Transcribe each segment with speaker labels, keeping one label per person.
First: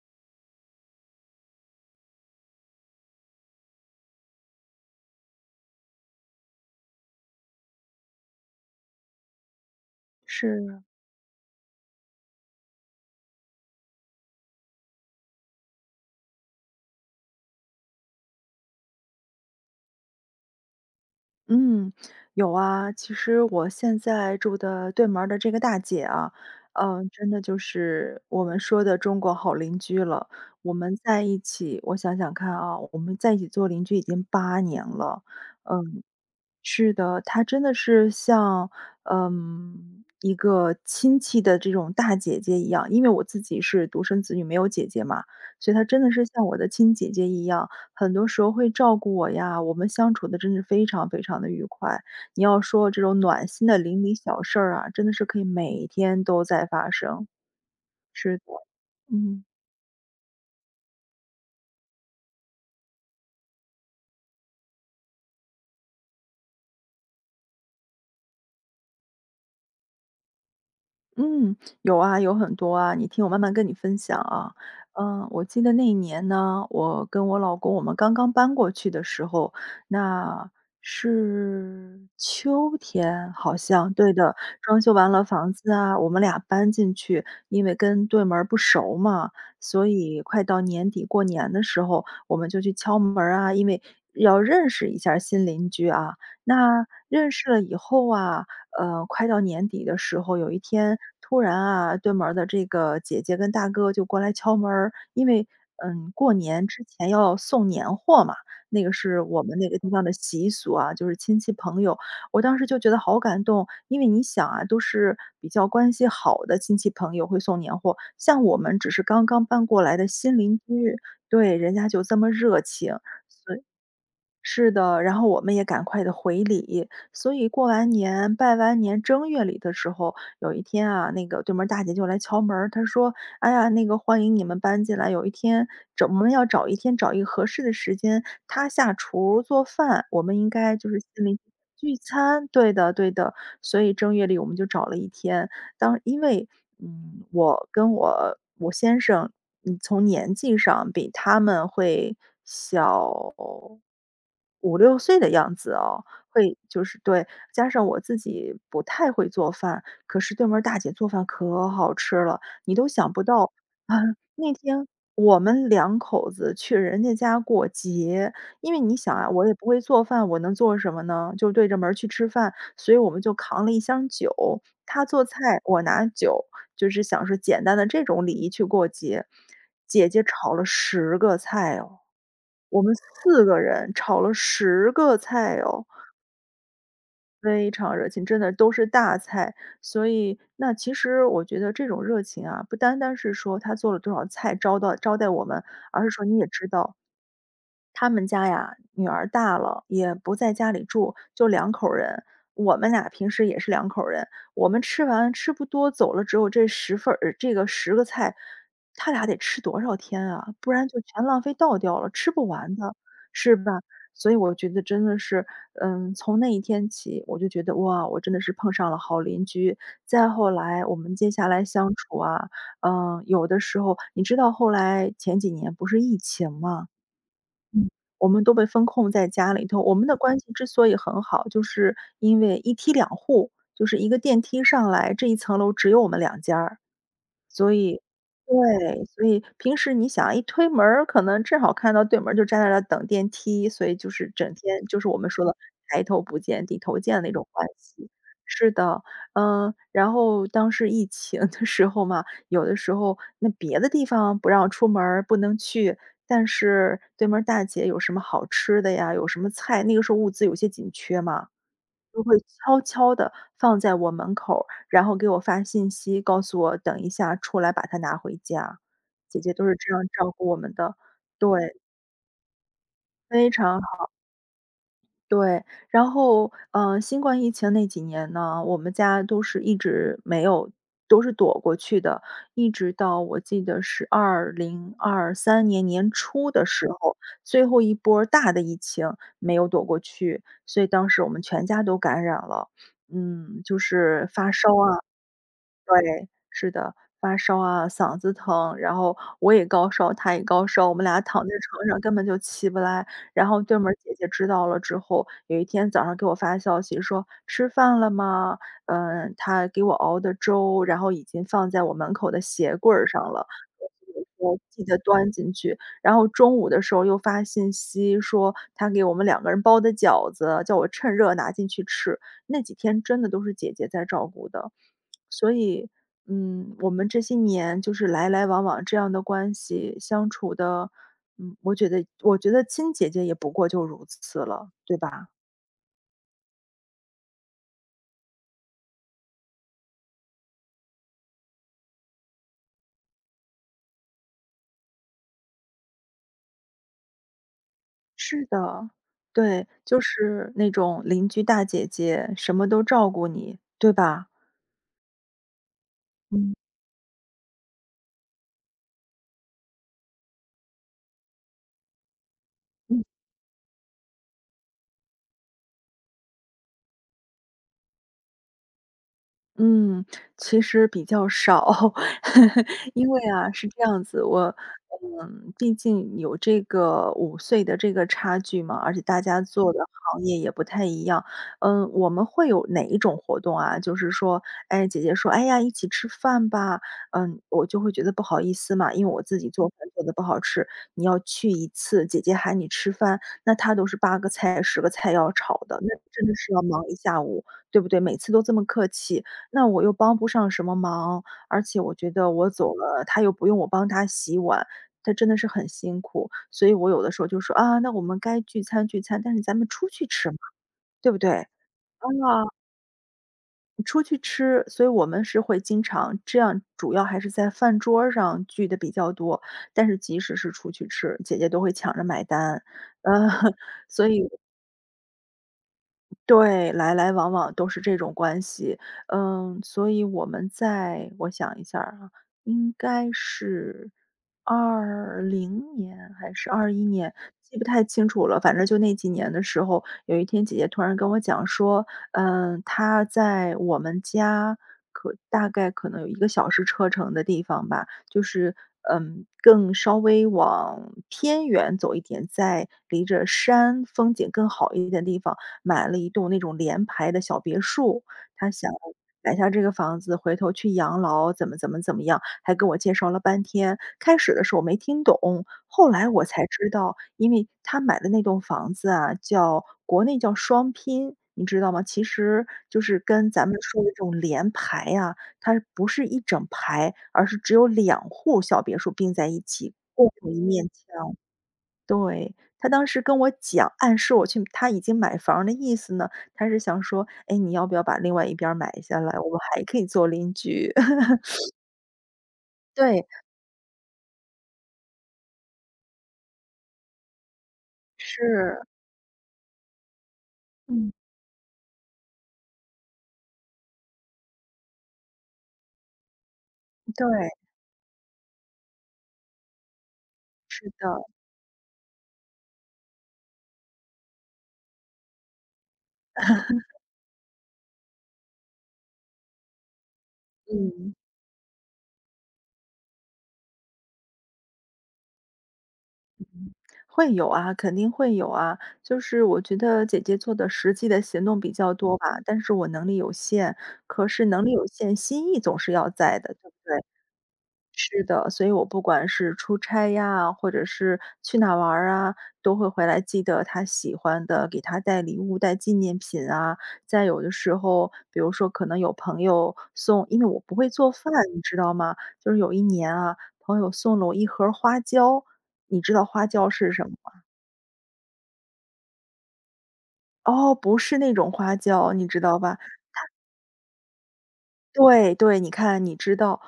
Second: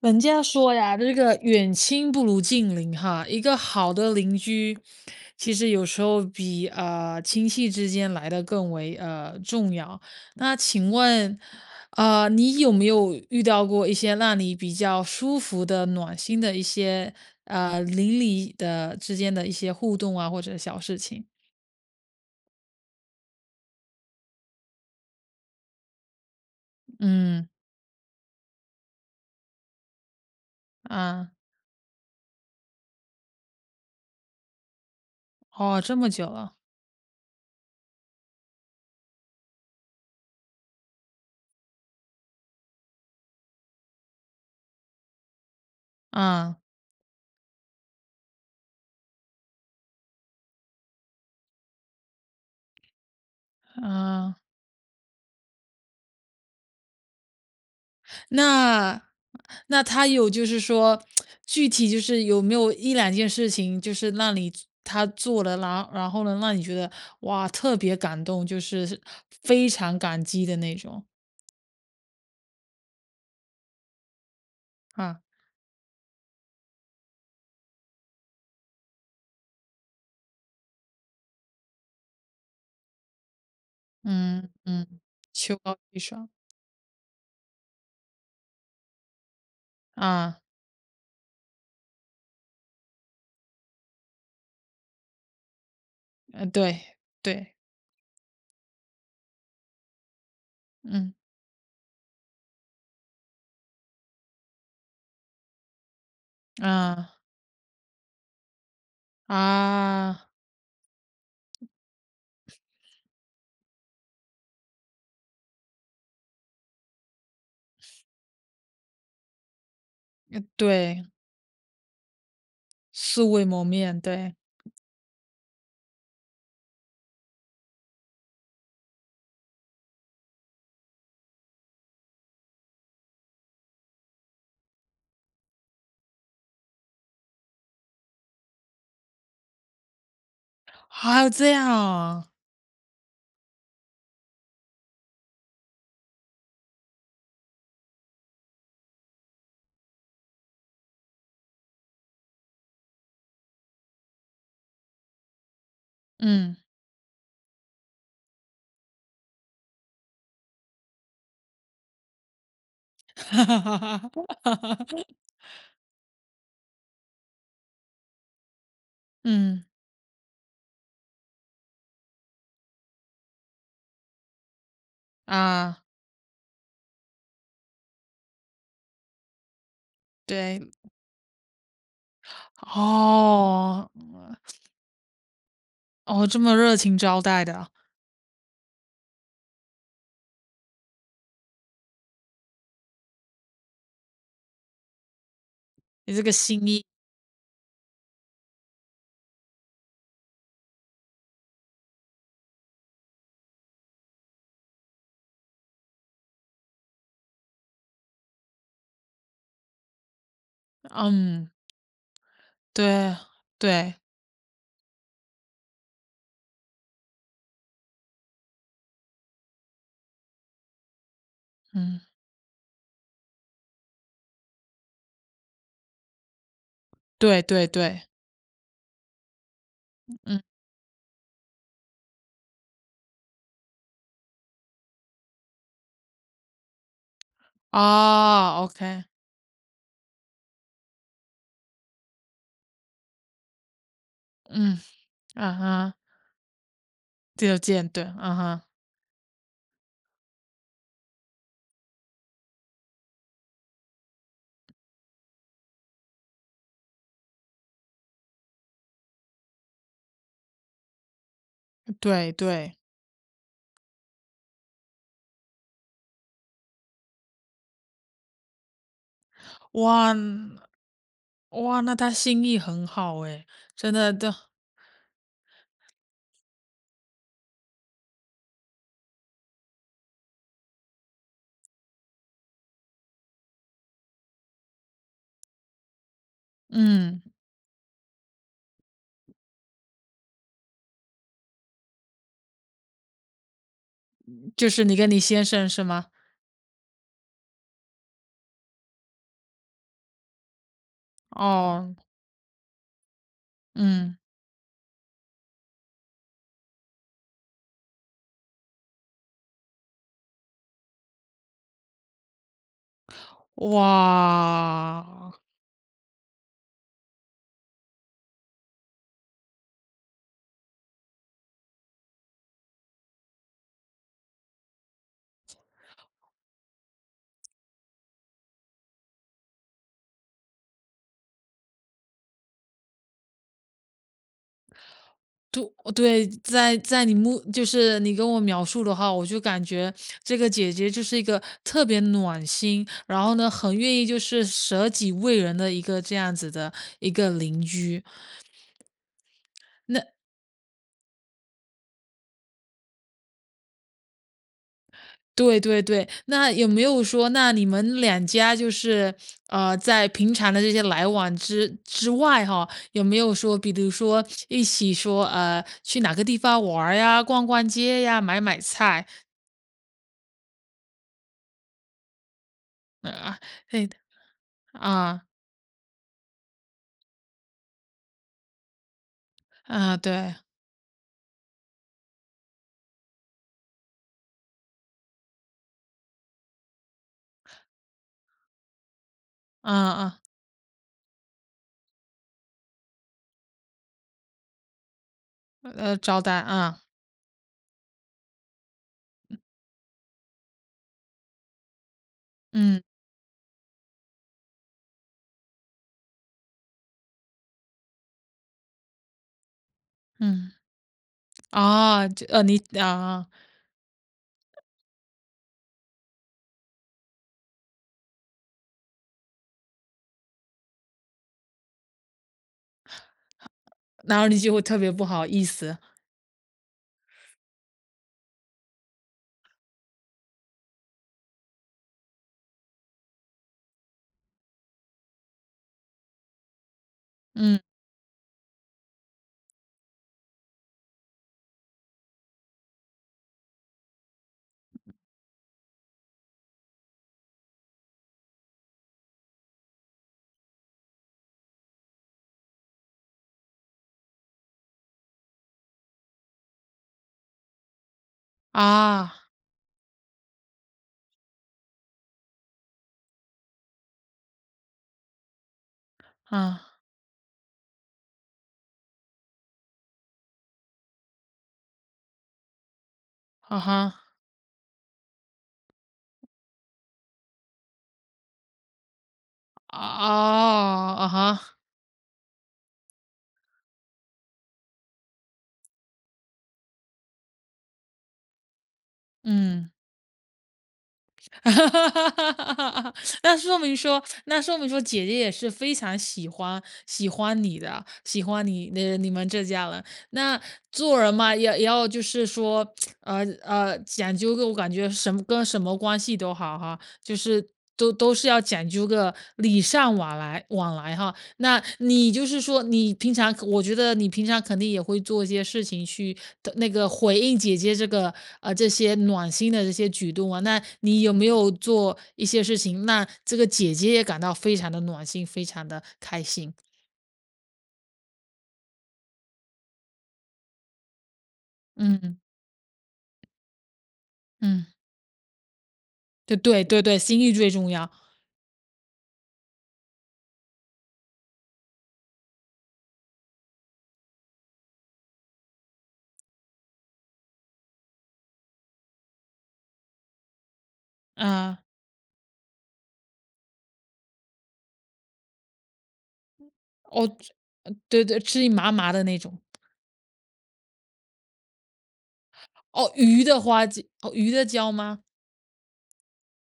Speaker 1: 人家说呀，这个远亲不如近邻哈。一个好的邻居，其实有时候比亲戚之间来的更为重要。那
Speaker 2: 是，
Speaker 1: 请问，你有没有遇到过一些让你比较舒服的、暖心的一些邻里的之间的一些互动啊，或者小事情？
Speaker 2: 嗯，有啊。其实我现在住的对门儿的这个大姐啊，真的
Speaker 1: 嗯
Speaker 2: 就是我们说的中国好邻居了。我们在
Speaker 1: 啊，
Speaker 2: 一起，我想想看啊，我们在一起做邻居已经8年了。
Speaker 1: 哦，这
Speaker 2: 嗯，
Speaker 1: 么久了，
Speaker 2: 是的，她真的是像，一个亲戚的这种大姐姐一样。因为我自己是独生子女，没有姐姐嘛，所以她真的是像
Speaker 1: 啊
Speaker 2: 我的亲姐姐一样，很多时候会照顾我呀，我们相处的真是非常非常的愉快。你要说这种暖心的邻里
Speaker 1: 啊。
Speaker 2: 小事儿啊，真的是可以每天都在发生。是的，
Speaker 1: 那
Speaker 2: 嗯。
Speaker 1: 那他有就是说，具体就是有没有一两件事情，就是让你他做了，然后呢，让你觉得，哇，特别感动，就是非常感激的那种？
Speaker 2: 嗯，有啊，有很多啊，你听我慢慢跟你分享啊。
Speaker 1: 啊，
Speaker 2: 嗯，我记得那一年呢，我跟我老公我们刚刚搬过去的时候，那是秋天，好像对的。
Speaker 1: 嗯
Speaker 2: 装
Speaker 1: 嗯，
Speaker 2: 修完了房
Speaker 1: 秋
Speaker 2: 子
Speaker 1: 高
Speaker 2: 啊，
Speaker 1: 气
Speaker 2: 我们
Speaker 1: 爽，
Speaker 2: 俩搬进去，因为跟对门儿不熟嘛，所以
Speaker 1: 啊，
Speaker 2: 快到年底过年的时候，我们就去敲门儿啊，因为要认识一下儿新邻居啊。
Speaker 1: 嗯对，
Speaker 2: 那认识
Speaker 1: 对，
Speaker 2: 了以后啊，快到年底的时候，有一天
Speaker 1: 嗯，
Speaker 2: 突然啊，对门儿的这个姐姐跟大哥就过来敲门儿因为过年之前
Speaker 1: 啊，
Speaker 2: 要送年货嘛，那个是我们那个地方的
Speaker 1: 啊，
Speaker 2: 习俗啊，就是亲戚朋友。我当时就觉得好感动，因为你想啊，都是比较关系好的亲戚朋友会送年货，像我们只是刚刚搬过来的新邻居，
Speaker 1: 对，
Speaker 2: 对，人家就这么热情。
Speaker 1: 素未谋面，对，
Speaker 2: 是的，然后我们也赶快的回礼，所以过完年拜完年正月里的时候，有一天啊，那个对门儿大姐就来敲门儿她说：“哎呀，那个欢迎你们搬进来，有一天找我们要找一天找一个合适的时间，她下厨儿做饭，我们应该就是
Speaker 1: 还
Speaker 2: 心
Speaker 1: 有
Speaker 2: 里
Speaker 1: 这样
Speaker 2: 聚
Speaker 1: 啊，
Speaker 2: 餐。”对的，对的，所以正月里我们就找了一天，因为我跟我先生，从年纪上比他们会小。五六岁的样子哦，会
Speaker 1: 嗯，
Speaker 2: 就是对，加上我自己不太会做饭，可是对门儿大姐做饭可好吃了，你都想 不
Speaker 1: 哈
Speaker 2: 到，
Speaker 1: 哈
Speaker 2: 啊，
Speaker 1: 哈
Speaker 2: 那
Speaker 1: 哈
Speaker 2: 天
Speaker 1: 哈
Speaker 2: 我们两口子去人家家过节。因为你想啊，我也
Speaker 1: 嗯，
Speaker 2: 不会做饭，我能做什么呢？就对着门儿去吃饭，所以我们就扛了一箱酒，她做菜，
Speaker 1: 啊，
Speaker 2: 我拿酒，就是想说简单的这种礼仪去过节。姐姐炒了
Speaker 1: 对。
Speaker 2: 十个菜哦。我们四个
Speaker 1: 哦，
Speaker 2: 人炒了
Speaker 1: 嗯
Speaker 2: 十个菜哦，
Speaker 1: 哦，这么热情招待的啊
Speaker 2: 非常热情，真的都是大菜。所以那其实我觉得这种热情啊，不单单是说他做了多少菜招待我们，而是
Speaker 1: 你这
Speaker 2: 说
Speaker 1: 个
Speaker 2: 你也
Speaker 1: 心
Speaker 2: 知
Speaker 1: 意，
Speaker 2: 道他们家呀，女儿大了，也不在家里住，就两口儿人。我们俩平时也是两口儿人，我们吃完吃不多，走了只有这10份儿这个十个菜，他俩得吃多少天啊？不然就全浪
Speaker 1: 嗯，
Speaker 2: 费倒掉了，吃不完的，
Speaker 1: 对，
Speaker 2: 是吧？
Speaker 1: 对，
Speaker 2: 所以我觉得真的是，从那一天起，我就觉得哇，我真的是碰上了好邻居。再后来，我们接下来相
Speaker 1: 嗯，
Speaker 2: 处啊，嗯，有的时候，你知道后来前几年不是疫情嘛，
Speaker 1: 对对对，
Speaker 2: 我们都被封控在家里头。我们的关
Speaker 1: 嗯，
Speaker 2: 系之所以很好，就是因为一梯两户，就是一个电梯上来，这一层楼只有我们2家儿。所以
Speaker 1: 啊 o
Speaker 2: 对，
Speaker 1: k
Speaker 2: 所以平时你想一推门儿，可能正好看到对门儿就站在那儿等电梯，所以就是整
Speaker 1: 嗯，
Speaker 2: 天就是我们说
Speaker 1: 啊
Speaker 2: 的
Speaker 1: 哈，
Speaker 2: 抬头不见低头见的那种
Speaker 1: 这就
Speaker 2: 关
Speaker 1: 见对，
Speaker 2: 系。
Speaker 1: 啊哈，
Speaker 2: 是的，嗯，然后当时疫情的时候嘛，有的时候那别的地方不让出门儿不能去，但是对门儿大姐有什么好吃的呀，有什么菜，那个时候物资有些紧缺嘛。都
Speaker 1: 对
Speaker 2: 会
Speaker 1: 对，
Speaker 2: 悄悄地放在我门口儿然后给我发信息，告诉我等一下出来把它拿回家。姐姐都是这样
Speaker 1: 哇，
Speaker 2: 照顾我们的，对，
Speaker 1: 哇，那他心意很好诶，
Speaker 2: 非常
Speaker 1: 真的，
Speaker 2: 对，然后，新冠疫情那几年呢，我们家都是一直没有都是躲过去的，一直到我记得是2023年年初的时候，
Speaker 1: 嗯，
Speaker 2: 最后一波儿大的疫情没有躲过去，所以当时我们全家都感染了。嗯，就是发烧
Speaker 1: 就是你
Speaker 2: 啊
Speaker 1: 跟你先生是吗？
Speaker 2: 对，是的，发烧啊，嗓子疼，然后我也高烧，他也高烧，我们俩躺在床
Speaker 1: 哦，
Speaker 2: 上根本就起不来。然后对门儿姐
Speaker 1: 嗯，
Speaker 2: 姐知道了之后，有一天早上给我发消息说：“吃饭了吗？”嗯，她给我熬的粥，然后已经放在我门口的鞋柜儿上了。我记得端
Speaker 1: 哇。
Speaker 2: 进去，然后中午的时候又发信息说她给我们2个人包的饺子，叫我趁热拿进去吃。那几天真的都是姐姐在照顾的。所以，嗯，我们这些年就是来来往往这样的关系相处的，嗯，我觉得亲姐姐也不过就如此了，对吧？
Speaker 1: 对哦对，在在你目就是你跟我描述的话，我就感觉这个姐姐就是一个特别暖心，然后呢，很愿意就是舍己为人的一个这样子的一个邻居。
Speaker 2: 是的。对，就
Speaker 1: 那
Speaker 2: 是那种邻居大姐姐，什么都照顾你，对吧？
Speaker 1: 对对对，那
Speaker 2: 嗯。
Speaker 1: 有没有说，那你们两家就是，在平常的这些来往之外哈，有没有说，比如说一起说，去哪个地方玩儿呀，逛逛街呀，买买菜，
Speaker 2: 嗯，其实比较少。因为
Speaker 1: 呃，
Speaker 2: 啊，是这
Speaker 1: 对
Speaker 2: 样子，
Speaker 1: 啊
Speaker 2: 毕竟有这个5岁的这个差距嘛，而且大家做的
Speaker 1: 啊，
Speaker 2: 行
Speaker 1: 对。
Speaker 2: 业也不太一样。嗯，我们会有哪一种活动啊，就是说，哎，姐姐说：“哎呀，一起吃饭吧。”嗯，我就会觉得不好意思嘛，因为我自己做
Speaker 1: 啊
Speaker 2: 饭做的
Speaker 1: 啊，
Speaker 2: 不好吃，你要去一次，姐姐喊你吃饭，那她都是8个菜、十个菜要炒的，那
Speaker 1: 招
Speaker 2: 真
Speaker 1: 待，
Speaker 2: 的是要
Speaker 1: 啊，
Speaker 2: 忙一下午，对不对？每次都这么客气，那我又帮不上什么忙，而且我觉得我走
Speaker 1: 嗯
Speaker 2: 了，他又不用我帮他洗碗，他真的是很辛苦。所以我有的时候就说：“啊，那我们该聚餐聚餐，但是咱们出去吃嘛，
Speaker 1: 嗯，
Speaker 2: 对不对？”啊，
Speaker 1: 啊，就，你啊，
Speaker 2: 出去吃，所以我们是会经常这样，主要还是在饭桌儿上聚的比较多。但是即使是出去吃，姐姐都会抢着买单。呃，所
Speaker 1: 然后
Speaker 2: 以
Speaker 1: 你就会特别不好意思，
Speaker 2: 对，来来往往都是这种关系。嗯，所以我们在我想一下儿啊，应该是20年还是21年，记
Speaker 1: 嗯，
Speaker 2: 不太清楚了。反正就那几年的时候，有一天姐姐突然跟我讲说，嗯，她在我们家大概可能有1个小时车程的地方吧，就是，嗯，更稍微往偏远走一点，在离着山风景更好一点的地方，买了一栋那种联排的小别墅。她想
Speaker 1: 啊，
Speaker 2: 买下这个房子，回头去养老，怎么怎么怎么样，还跟我介绍了半天。开始的时候我没听懂，后来我才
Speaker 1: 啊，
Speaker 2: 知道，因为他买的那栋房子啊，叫国内叫双拼，你知道吗？其实就是跟咱们
Speaker 1: 啊
Speaker 2: 说的这
Speaker 1: 哈，
Speaker 2: 种联排呀，它不是一整排，而是只有两户小别墅并在一起，
Speaker 1: 啊
Speaker 2: 共用一面
Speaker 1: 啊
Speaker 2: 墙。
Speaker 1: 哈，
Speaker 2: 对，他当时跟我讲，暗示我去他已经买房儿的意思呢，他是想说：“哎，你要不要把另外一边儿买下来，我们还
Speaker 1: 嗯。
Speaker 2: 可以做邻居。对，
Speaker 1: 那说明说姐姐也是非常喜欢你的，喜欢
Speaker 2: 是，
Speaker 1: 你那你们这家人。那
Speaker 2: 嗯，
Speaker 1: 做人嘛，也要就是说，讲究个我感觉什么跟什么关系都好哈，就
Speaker 2: 对，
Speaker 1: 是都是要讲究个礼尚往来
Speaker 2: 是
Speaker 1: 往
Speaker 2: 的，
Speaker 1: 来哈。那你就是说，你平常可我觉得你平常肯定也会做一些事情去的那个回应姐姐这个这些暖心的这些举动啊。那
Speaker 2: 嗯。
Speaker 1: 你有没有做一些事情，那这个姐姐也感到非常的暖心，非常的开心？
Speaker 2: 会有啊，肯定会有啊。就是我觉得姐姐做的实际的行动比较多
Speaker 1: 嗯
Speaker 2: 吧，但是我能力有限，
Speaker 1: 嗯，
Speaker 2: 心意总是要在的，
Speaker 1: 对
Speaker 2: 对不
Speaker 1: 对对
Speaker 2: 对？
Speaker 1: 对，心意最重要
Speaker 2: 是的，所以我不管是出差呀，或者是去哪玩儿啊，都会回来记得他喜欢的，给他带礼物、带纪念品啊。再有的时候，比如说可能有朋友送，因为我不会做饭，你知
Speaker 1: 啊。
Speaker 2: 道吗？就是有一年啊，朋友送了我一盒儿花椒，你知道花椒是什么
Speaker 1: 哦，
Speaker 2: 吗？
Speaker 1: 对对，吃一麻麻的那种。
Speaker 2: 哦，不是那种花椒，你知道吧？
Speaker 1: 哦，鱼的花椒，哦，鱼的胶吗？
Speaker 2: 对对，你看你知道，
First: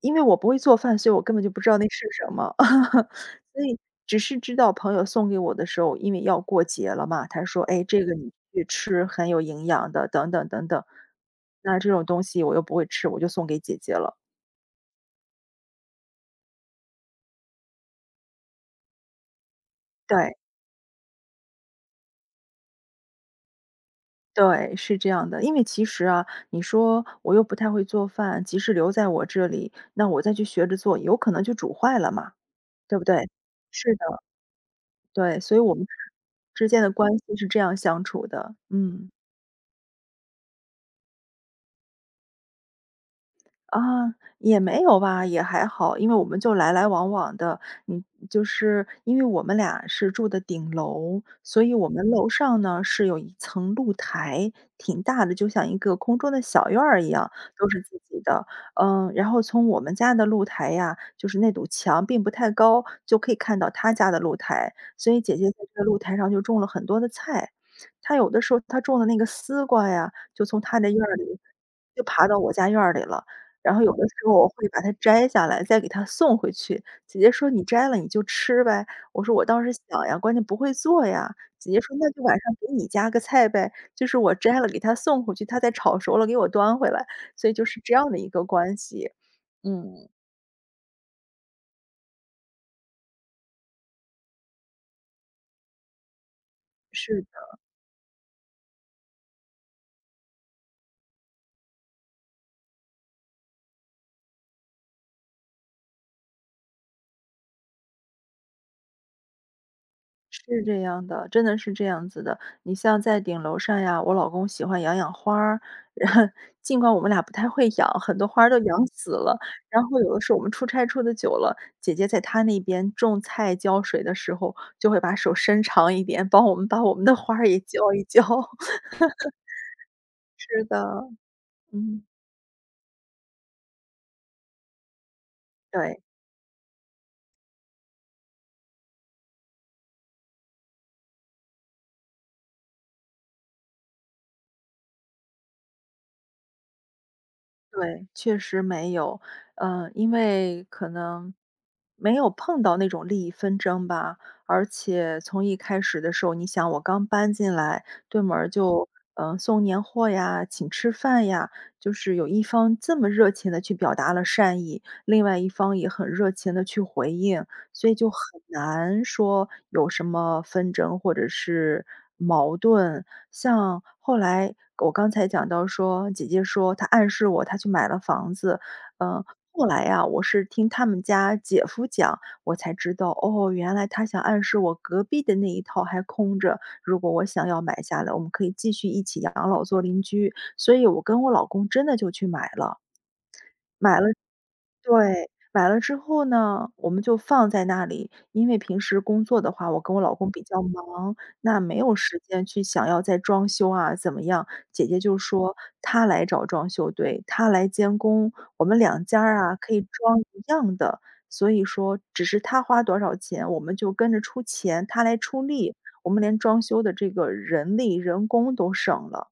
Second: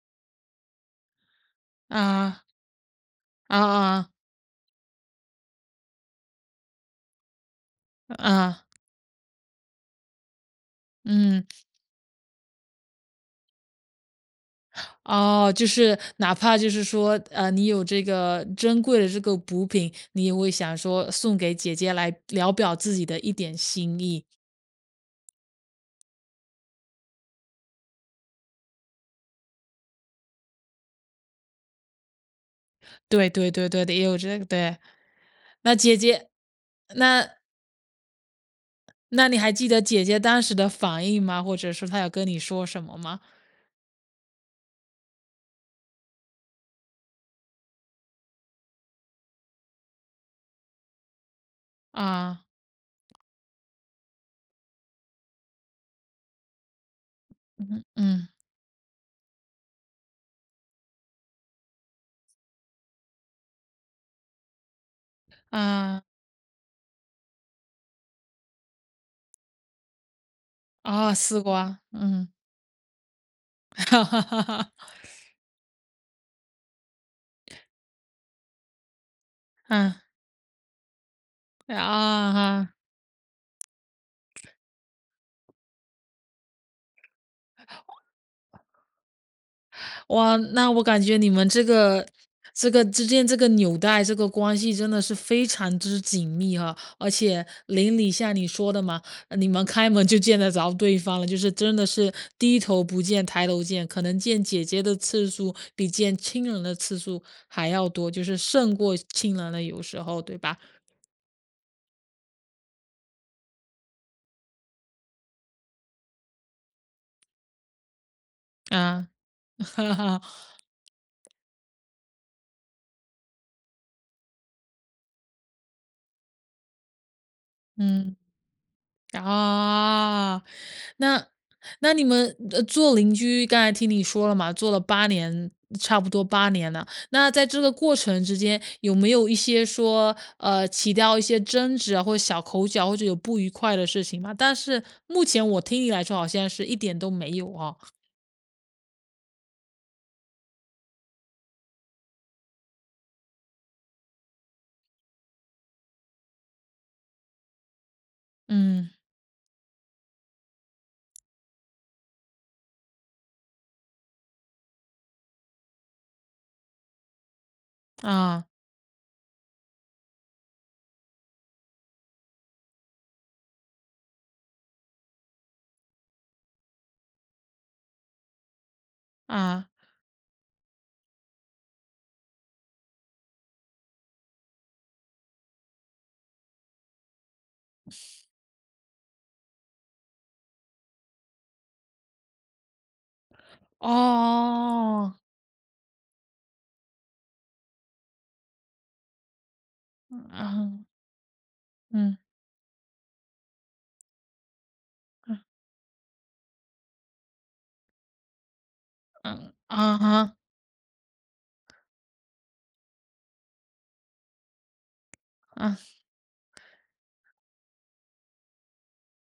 Speaker 2: 因为我不会做饭，所以我根本就不知道那是什
Speaker 1: 啊
Speaker 2: 么。
Speaker 1: 啊
Speaker 2: 所以
Speaker 1: 啊
Speaker 2: 只是知道朋友送给我的时候，因为要过节了嘛，他说：“哎，这个你去
Speaker 1: 啊，
Speaker 2: 吃，很有营养的。”等等等等。
Speaker 1: 嗯。
Speaker 2: 那这种东西我又不会吃，我就送给姐姐了。
Speaker 1: 哦，就是哪怕就是说，你有这个珍贵的这个补品，你也
Speaker 2: 对
Speaker 1: 会想说送给姐姐来聊表自己的一点心意。
Speaker 2: 对，是这样的。因为其实啊，你说我又不太会做饭，即使留在我这里，那我再去学着做，有可能就煮坏了嘛，对不对？
Speaker 1: 对对对对的，
Speaker 2: 是
Speaker 1: 也有
Speaker 2: 的。
Speaker 1: 这个对。
Speaker 2: 对，所以我
Speaker 1: 那
Speaker 2: 们
Speaker 1: 姐姐，
Speaker 2: 之间的关
Speaker 1: 那
Speaker 2: 系是这样相处的，嗯。
Speaker 1: 那你还记得姐姐当时的反应吗？或者说她有跟你说什么吗？
Speaker 2: 啊，也没有吧，也还好，因为我们就来来往往的。嗯，就是因为我们俩是住的顶楼，所以我们楼
Speaker 1: 啊，
Speaker 2: 上呢是有一层露台，挺大的，就像一个空中的小院儿一样，都是
Speaker 1: 嗯
Speaker 2: 自己
Speaker 1: 嗯
Speaker 2: 的。嗯，然后从我们家的露台呀，就是那堵墙并不太高，就可以看到她家的露台，所以姐姐在这个露
Speaker 1: 啊
Speaker 2: 台上就种了很多的菜。她有的时候她种的那个丝瓜呀，就从她的院儿
Speaker 1: 啊，
Speaker 2: 里
Speaker 1: 丝瓜，
Speaker 2: 就爬
Speaker 1: 嗯，
Speaker 2: 到我家院儿里了。然 后有的
Speaker 1: 哈
Speaker 2: 时
Speaker 1: 哈
Speaker 2: 候
Speaker 1: 哈
Speaker 2: 我会
Speaker 1: 哈
Speaker 2: 把它摘下来，再给她送回去。姐姐说：“你摘了你就吃呗。”我说：“我当时
Speaker 1: 嗯
Speaker 2: 想呀，关键不会做呀。”姐
Speaker 1: 啊
Speaker 2: 姐说：“那就
Speaker 1: 啊。
Speaker 2: 晚上给
Speaker 1: 啊
Speaker 2: 你加个菜呗。”就是我摘了给她送回去，她再炒熟了给我端回来，所以就是这样的一个关系。嗯，
Speaker 1: 哇，那我感觉你们这个之间这个纽带这个关系真的是非常之紧密哈，而
Speaker 2: 是。
Speaker 1: 且邻里像你说的嘛，你们开门就见得着对方了，就是真的是低头不见抬头见，可能见姐姐的次数比见亲人的次数还要多，就是胜过亲人了，有时候对吧？
Speaker 2: 是这样的，真的是这样子的。你像在顶楼上呀，我老公喜欢养养花儿，然后尽管我们俩不太会养，很多花儿都养
Speaker 1: 啊，
Speaker 2: 死了。然
Speaker 1: 哈
Speaker 2: 后有的
Speaker 1: 哈，
Speaker 2: 时候我们出差出的久了，姐姐在她那边种菜浇水的时候，就会把手伸长一点，帮我们把我们的花儿也浇一
Speaker 1: 嗯。
Speaker 2: 浇。
Speaker 1: 啊，
Speaker 2: 是的，
Speaker 1: 那那你
Speaker 2: 嗯，
Speaker 1: 们，做邻居刚才听你说了嘛，做了八年，差
Speaker 2: 对。
Speaker 1: 不多八年了。那在这个过程之间，有没有一些说，起掉一些争执啊，或者小口角，或者有不愉快的事情嘛？但是目前我听你来说，好像是一点都没有啊。
Speaker 2: 对，确实没有，嗯，因为可能没有碰到那种利益纷争吧。而且从一开始的时候，你想我刚搬进来，对门儿就
Speaker 1: 嗯，
Speaker 2: 送年货呀，请吃饭呀，就是有一方这么热情的去表达了善意，另外一方也很热情的去回应，所以就很
Speaker 1: 啊，
Speaker 2: 难说有什么纷争或者是矛盾。像后来我刚才讲到说，姐姐说她暗示我她去买了房子，嗯，后
Speaker 1: 啊，
Speaker 2: 来呀，我是听他们家姐夫讲，我才知道，哦，原来他想暗示我隔壁的那一套还空着，如果我想要买下来，我们可以继续一起养老做邻居，所以我跟我老公真的就去买了。
Speaker 1: 哦，
Speaker 2: 对，买了之后呢，我们就放在那里。因为平时工作的话，我跟我老公比较
Speaker 1: 啊，
Speaker 2: 忙，那没有
Speaker 1: 嗯，
Speaker 2: 时间去想要再装修啊，怎么样。姐姐就说她来找装修队，她来监工，我们两家儿
Speaker 1: 嗯，
Speaker 2: 啊可以
Speaker 1: 啊
Speaker 2: 装
Speaker 1: 哈，
Speaker 2: 一样的。所以说，只是她花多少钱，我们就跟着出钱，她来出力，
Speaker 1: 啊。
Speaker 2: 我们连装修的这个人力、人工都省了。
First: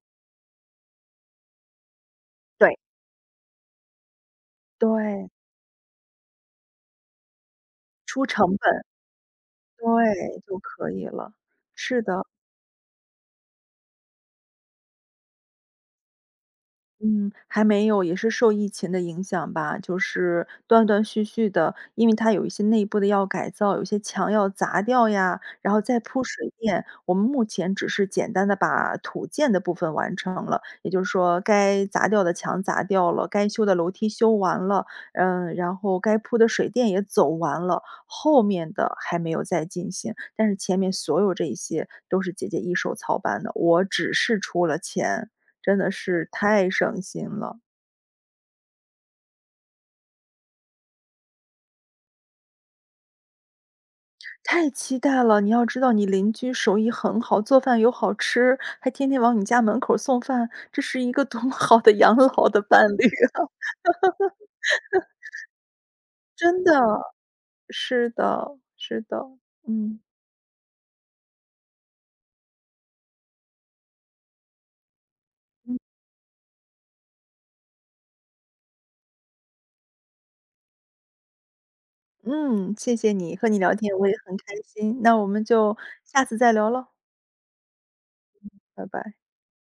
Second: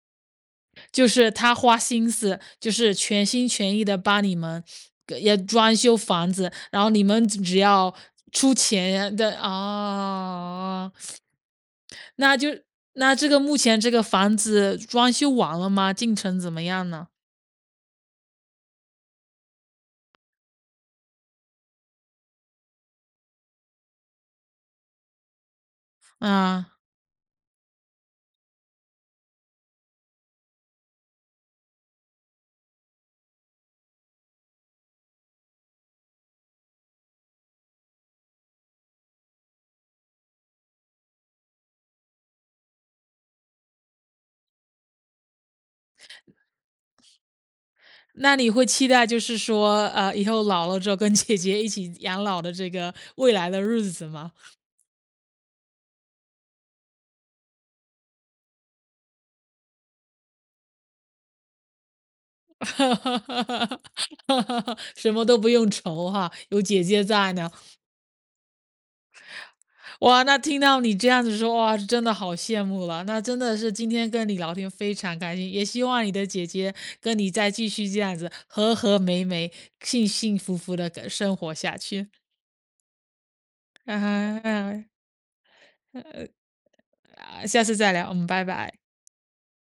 Speaker 1: 就是他花心思，就
Speaker 2: 对。
Speaker 1: 是全心全意的帮你们
Speaker 2: 对，
Speaker 1: 也装修房子，然后你们只要
Speaker 2: 出
Speaker 1: 出
Speaker 2: 成本，
Speaker 1: 钱的
Speaker 2: 对，就可
Speaker 1: 啊、
Speaker 2: 以了。是的。
Speaker 1: 那就那这个目前这个房子装修完了吗？进程怎么样呢？
Speaker 2: 嗯，还没有，也是受疫情的影响吧，就是断断续续的，因为它有一些内部的要改造，有些墙要砸掉呀，然后再铺水
Speaker 1: 啊，
Speaker 2: 电。我们目前只是简单的把土建的部分完成了，也就是说该砸掉的墙砸掉了，该修的楼梯修完了，嗯，然后该铺的水电也走完了，后面的还没有再进行。但是前面所有这一些都是姐姐一手操办的，我只是出了钱。真的是太省心了，
Speaker 1: 那你会期待就是说，以后老了之后跟姐姐一起养老的这个未来的日子吗？
Speaker 2: 太期待了。你要知道你邻居手艺很好，做饭又好吃，还天天往你家门口送饭，这是一个多么 好的养老的 伴
Speaker 1: 哈
Speaker 2: 侣啊！
Speaker 1: 哈哈什么都不用愁哈，有
Speaker 2: 真的，
Speaker 1: 姐姐在呢。
Speaker 2: 是的，是的，嗯，
Speaker 1: 哇，那听到你这样子说，哇，真的好羡慕了。那真的是今天跟你聊天非常开心，也
Speaker 2: 嗯，
Speaker 1: 希望你的姐姐跟你再继续这样子和和美美、幸幸福福的生活下去。
Speaker 2: 嗯，谢谢你，和你聊 天我也很
Speaker 1: 啊、
Speaker 2: 开
Speaker 1: 啊
Speaker 2: 心，那我们就下次再聊了，
Speaker 1: 啊，下次再聊，嗯，拜拜。
Speaker 2: 拜拜。